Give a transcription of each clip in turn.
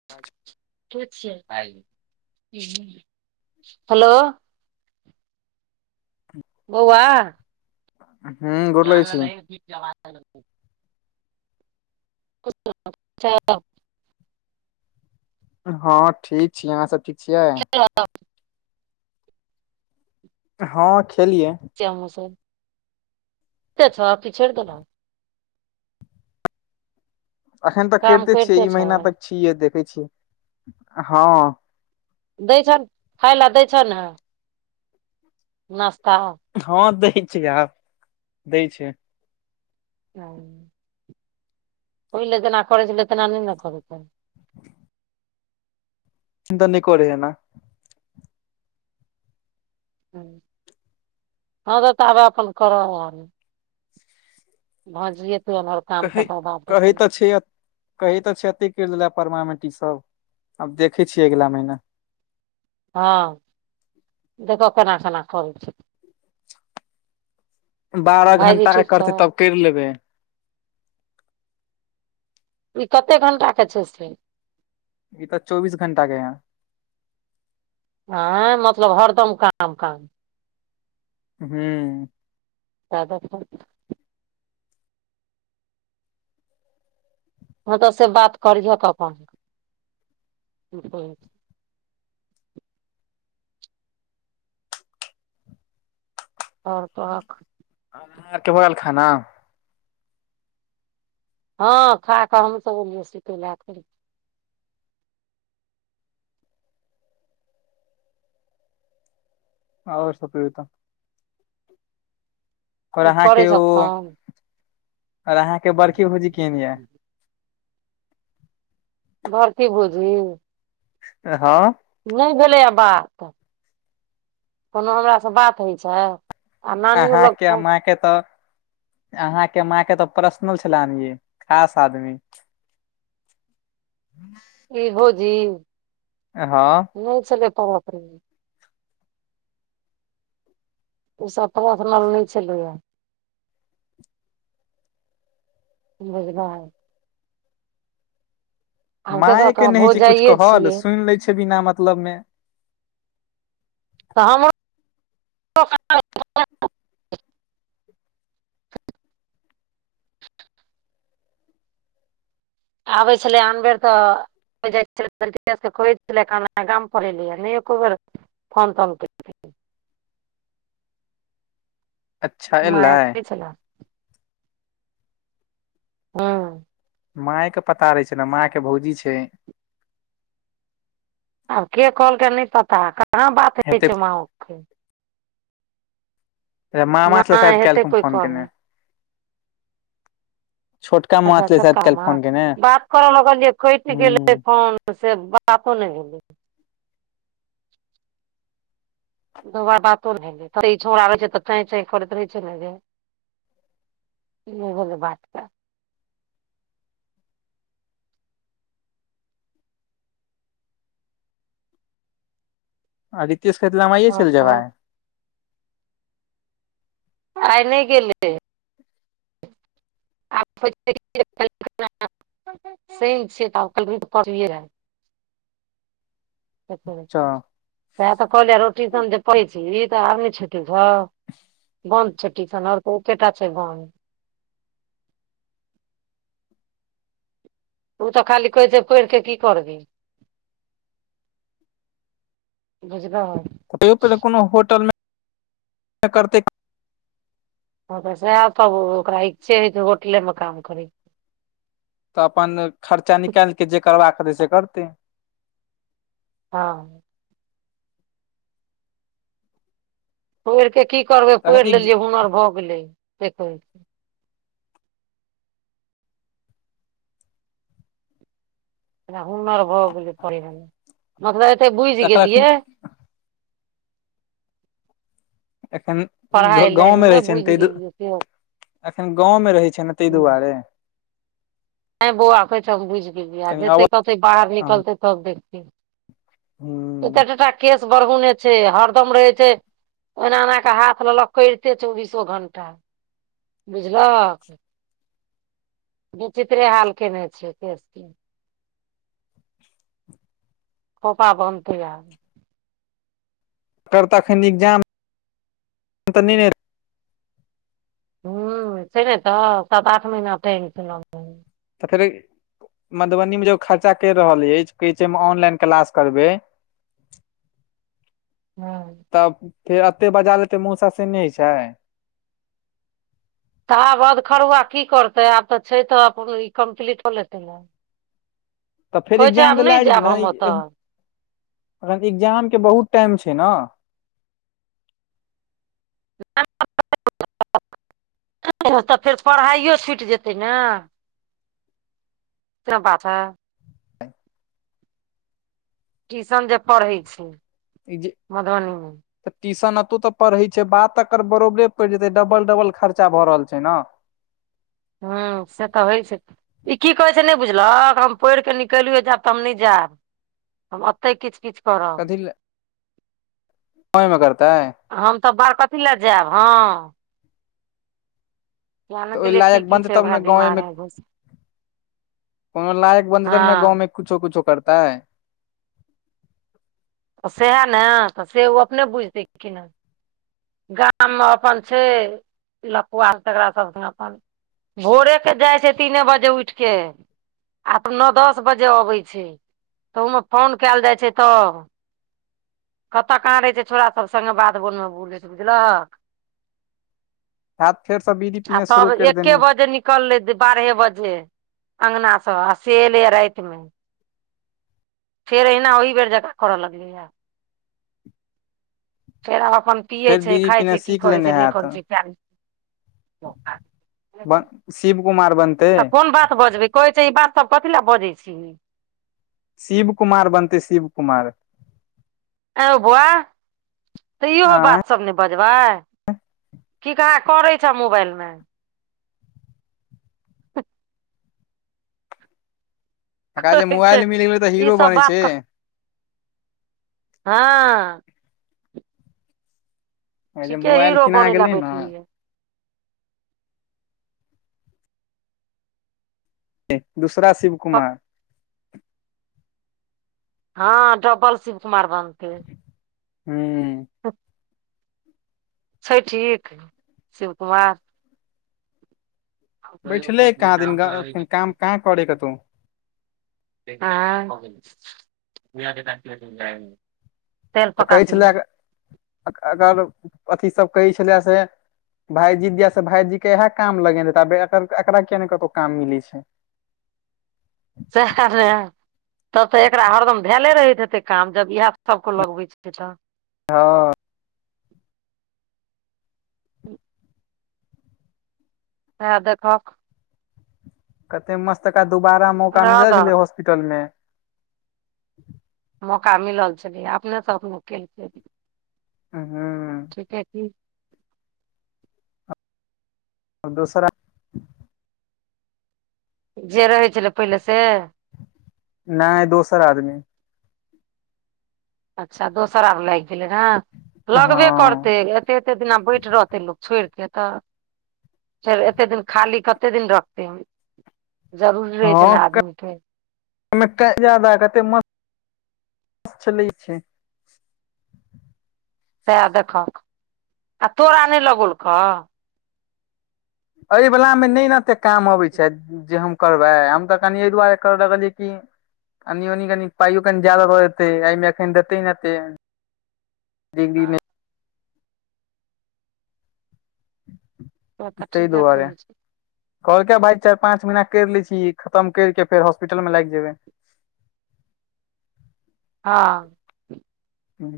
[inaudible] के छिये हेलो। [inaudible] बौआ हूँ, गोर लगै छी। [unintelligible] [unintelligible] [unintelligible] हँ ठीक छी, अहाँ सब ठीक छियै। [unintelligible] हँ, खेलियै। किया हँसब, पीबते छहक की छोइर देलहक। अखन तक काम करिते छियै, ई छौ महिना तक छियै, देखै छियै, हँ। दै छन, खाइ लऽ दै छ न? नाश्ता हँ, दै छै आब, दै छै। [inaudible] पहिले जेना करै छलै, तेना नहि ने करै छै। द नइ करैय एना। हँ तऽ ताबे अप्पन कऽर [unintelligible] भ जिएतौ एनहर कहै, कहै तऽ छै कही तऽ छै एत्ते कैर दैल परमामेंट ईसभ, आब देखे छियै अगिला महीना। हँ, देखऽ केना-केना करै छै। बारह भायजी घंटाक ठीक छौ करतै, तब कैर लेबै। ई कत्ते घंटा के छै, से। ई तऽ चौबीस घंटा के यऽ। आँ, मतलब हरदम काम, काम। हूँ तागत [unintelligible] हँ तऽ, से बात करिहक अपन। आओर कहक। अहाँ आरके भऽ गैल खाना। हँ, खा कऽ, हमसभ एलियै, सुतै लऽ अखनी। आओर सभ कहियो तऽ। और अहाँ करै के छह ओ, फोन और अहाँ के बड़की भौजी केहन यऽ। बड़की भौजी। ए हँ। नइ भेलैए बात, कोनो हमरासँ बात होइ छै? आ नानियो अहाँ के लग माँ के तऽ अहाँ के माँ के तऽ पर्सनल छलऽ अनये, खास आदमी। [inaudible] इहो जी। ए हँ। नइ छलै [unintelligible] उ सभ पर्सनल नइ छलै यऽ। [unintelligible] आब माय देखहक के नहि हइ छै कुछ भौजाइये कहल, सुइन लै छै बिना मतलब मे। हँ मो- [inaudible] आबै छलै आनबेर तऽ [unintelligible] गाम पर एलै या नै एकोबेर- फोन तोन केल- अच्छा माय एलै एतेै छेल्ला। हँ। माय के पता रहै छै ने माँय के भौजी छै। आब के कहलकै नय पता कहाँ बात होइ हेते छै माँ ओ के- मामा से शयद नहि हेतै कैलखुन कोइ फोन केने। कहने छोटका माँ अच्छा छलै शायद छोटका काल्हि मामा फोन केने बात करऽ लगलियै कैट गेलै हूँ फोन। ओ से बातो नैय भेलै। दोबारा बातो ने भेल तऽ चै चै करैत रहै छै ने जे- नै होला बात केल- आ रितेश कहेैतरहे हम आये चैल जेबै? तऽ आय नैय गेलै। [unintelligible] सैन छियै तऽ [unintelligible] पड़यै। अच्छा सएह तऽ कहलियै रो टीशन जे पढ़य छीही तऽ आब नय छै- [unintelligible] बन्द छै टीशन ओर तऽ एकेटा छै बन्द। ओ तऽ खाली कहै छै पैढ़ कऽ की करबै। बुझलहक कहियो पहिले कोनो होटल मे करतै। हँ तऽ सएह तब ओकरा इच्छे हइ छै होटले मे काम करै- तऽ अपन खर्चा निकैलके जे करबाक हेतै से करतै। हँ। पैढ़िकऽ की करबै पैड़ तखन एक लेलियै हुनर भऽ गेलै सेै कहेै। हुनर भऽ गेलै पढ़ै मे मतलब एते बुइझि तखन गेलियै। एखन ग- पढ़ाइ ग -गाँव लाइन मे रहै छै ने बुझि तै गेलियै से एखन गाँव मे रहै छै ने तैय दुआरे। नैय बौआ कहै छै हम बुइझ गेलियै कनि आब जतेै कतै बाहर निकलतै तब देखतै। हूँ एततटा केस बरहोने छै हरदम रहे छै। ओना एना कऽ हाथ लेलऽ करिते चौबीसो घंटा बुझलहक। बिचित्रे हाल केने छै केश के- खोपा बनहतै आब- तब तऽ एखन एग्जाम नैय हेत। हँ छै ने तऽ सात आठ महीना टाईम छैय लागल। तऽ फेर मधुबनी मे जे खर्चा कैर रहल अइछ कहै छै हम ऑनलाइन क्लास करबेै। हँ। तब फेर एते बजा लेतेै मौसा से नैय होय छै। तऽ आब अधखरुआ की करतै आब तऽ छै तऽ अपन ई कम्प्लीट कऽ लेतै नऽ। तऽ फेर कहै छै आब एग्जाम तऽ नैय जेएब हम ओतऽ। एखन एग्जाम के बहुत टाइम छै न। [unintelligible] तऽ फेर पढ़ाइो छुइट जेतै न। से बात है। टीशन जे पढ़ै छैय। [inaudible] त टीशन एतौ त पढ़ै छैय बात एकर बरोबरे पड़ि जेतै डबल- डबल खर्चा भ रहल छैय न। हु से त होइ छैय। इ की कहै छैय नय बुझलहक हम पढ़ि कऽ निकलियौ जायब त हम नय जायब। हम अतय किछ -किछ करब। गावेमे करतय। हम त बाहर कथी लए जायब हँ। त ज्ञान के ओय लिए की लायक की बनतै छै तब ओकरा ने दिमाग गाँवेमे मे घुस कोनो लायक बनतै तब ने हँ गाँव मे कुछो-कुछो करतैय। त सएह ने से ओ अपने बुझतै कि ने। गाम मे अपन छैय लफुआ तेकरा सब संगे अपन भोरे के जाय छैय तीने बजे उइठ के आ नौ दस बजे अबय छैय तहुमे फोन केऽल जाय छैय तब। कतऽ कहाँ रहय छैय छोड़ा सब संगे बाध बोन मे बुलैत बुझलहक। हैत फेरसँ बीड़ी आ पीना शुरू तब करि एके देने बजे निक लले बारहे बजे अंगना स आ से एलेैया राइतमे। फेर अहिना ओहि बेर जेका करऽ लगलैया। फेर आब अपन पियै फेर छैय, बीड़ी खाय पीना छैय की सीख करै लेने छैय नै हैत करै छैय किया नय गेलियै बौका। ब शिव कुमार बन त कोन बात बजबै कहै छैय इ बात सब कथी लए बजै छिही। शिब कुमार बनतय शिब कुमार। ए हौ बौआ त इहो आँय बात सब ने बजबै की काहाँ करै छैय मोबाइलमे। एकरा जे कहै छै मोबाइल मिल गेलैय त ई हीरो सब बनय बात क छैय। हँ। जे ठीके मोबाइल हीरो किना बनय लए गेलै ने बैठलैये। दूसरा शिव कुमार। हँ डबल शिवकुमार बनतै। हूँ। उ छैय ठीक शिव कुमार। बैठलेै कहाँ दिन काम कहाँ करेय कतौ। आँय। तेल त पका कहै ली छेला अगर अथि सब कहै छेला से भाइजी दिया से भाइजी के इहे काम लगेने तब एकरा किया नय कतौ काम मिलेै छैय। सेहा ने। तब त एकरा हरदम धैले रहैत हेतै काम जब इएह सबके लगबै छैय त। हँ। सएह देखहक। एते मस्त एकरा दुबारा मौका रह मिलल दहक छेलेै हॉस्पिटल मे मौका मिलल छेलैये अपने स अपनो केलकै। हँ। ठीके की, हम दोसरा जे रहै छेलै, पहिले से नैय दोसर आदमी अच्छा दोसर आब लैग गेलै ने लगबे हँ करतै, एते -एते दिना बैठ रहतै लोक छोइड़ के तऽ, फेर एते दिन खाली कते दिन रखते जरूरी रहै छैय, न आदमी के ओमे त ज्यादा कते मास [inaudible] चलै छैय सएह देखहक, आ तोरा नैय लगौल कऽ एैय वला मे नैय ने एते काम अबै छैय। जे हम करबै हम तऽ, कनि एय दुआरे करऽ लगलियै कि अनि ओनी कनि पाइयो कनि ज्यादा द देतै, ऐय मे एखन देतेै ने एतेऽ, [unintelligible] से तऽ तइ ठीके दुआरे कहै छै कहलके भाय चाइर पाँच महना करि लै छी, खतम कर के फेर हॉस्पिटल मे लाइग जेबै। हँ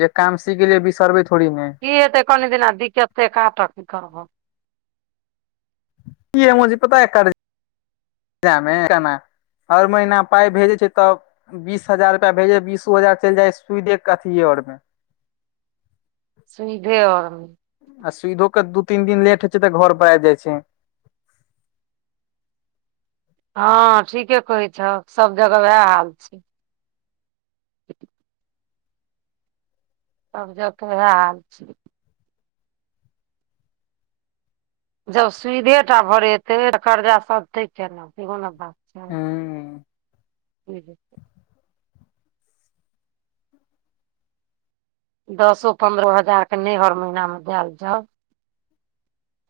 जे काम सिख गेलियै बिसरबै थोड़ी ने, की हेतै कनि दिना दिक्कतेक काटऽ कि करबहो की ए मुजी पता एक क मे केना हर महिना पाइ भेजै छै, तब बीस हजार रुपआ भेजेै बीसो हजार चइल जाय सुधो कथिये ओर मै, सुधे अर मे आ सुधो के दू तीन दिन लेट होय छै, तऽ घर पर आब जाय छै। हँ ठीके कहैत छहऽ, सब जगह ओएह हाल छै। तब ज क [unintelligible] इएह हाल छय। जब सुधे टा भरेतै तऽ, कर्जा सधतै केना सेहो न बात छै हँ [inaudible] दसो पन्द्रहो हजार के नई हर महिना मे देल जाउध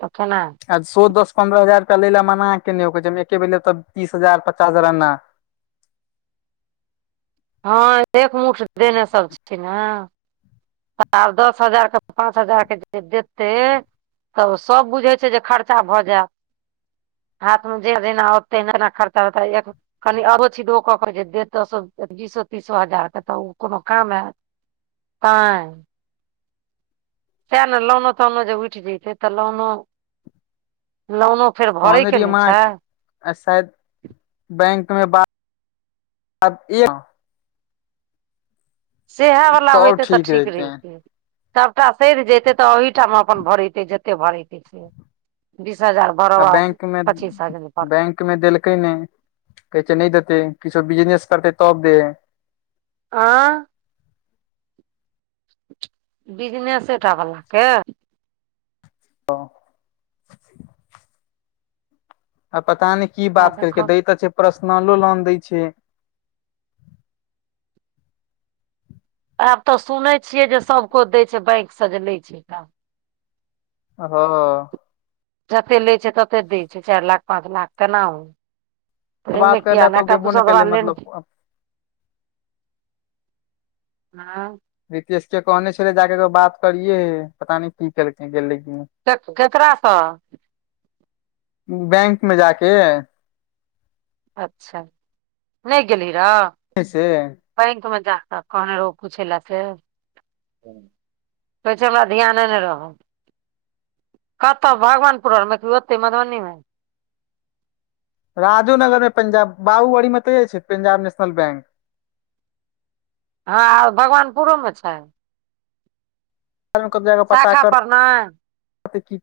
त केना हैते। आ सो दस पन्द्रह हजार रुपआ ले ला मना के ने ओ कहे छै, हम एके बेर लेब तऽ तीस हजार पचास हजार एना। हँ एक मुठ देने सब छथिन, न। त आब दस हजारक पाँच हजारके जे देतै। तऽ सब बुझै छै, जे खर्चा भऽ जायत हाथमे जे जेना ओतै तेना खर्चा होतै, एक कनि आधो छी दो कऽ क जे देतऽ, सब त बीसो तीसो हजार के तऽ, ओ कोनो काम हैत, तै। सएह ने लोनो तोनो जे उठि जइतै तऽ, लोनो - लोनो फेर कहने भरैके रहिए ने माँ छै आ शायद बैंक मे बात [inaudible] एक सएह वालला होतै तऽ ठीक रहितै सभटा सइध जतै तऽ, ओहिठामा अपन भरेतै जैते। कते भरतै बीस हजार भरो आ बैंक मे पचीस हजार भर बैंक मे देलकै नइ, कहै छै नई देते किछो बिजनेस करतै तब देै। आँ बिजनेसेटा बलाके आ पता नहि की सएह बात केरकै देखब दैत अछि, पर्सनलो लोन दय छै। आब तऽ सुनै छियै जे सभकछ दै छै, बैंक से जे लै काम। हाँ जते ले छै तते दै छै, चार लाख, पाँच लाख केना हो। तमे बात करे [unintelligible] आ लए तऽ एक गेबो दूसर नहि त केलै बनल मतलब न हाँ रीतेश के कहने छैे, जाके बात करियेे पता न की केलकै, गलैय कि नै। के केकरा स? बैंक में जाके। अच्छा, नहि गेली र? से [unintelligible] बैंक मे जाक कहने रहौ पुछेला से? कह छै हमरा ध्याने नहि रहल। कतऽ भगवानपुर आओरमे की ओतै मधुबनीमे? राजू नगर मे पंजाब, बाबूबड़ी मे तऽ ए छै पंजाब नेशनल बैंक। हँ भगवानपुरोमे छै? कत [unintelligible] जाकऽ पता शाखा कर पर नै क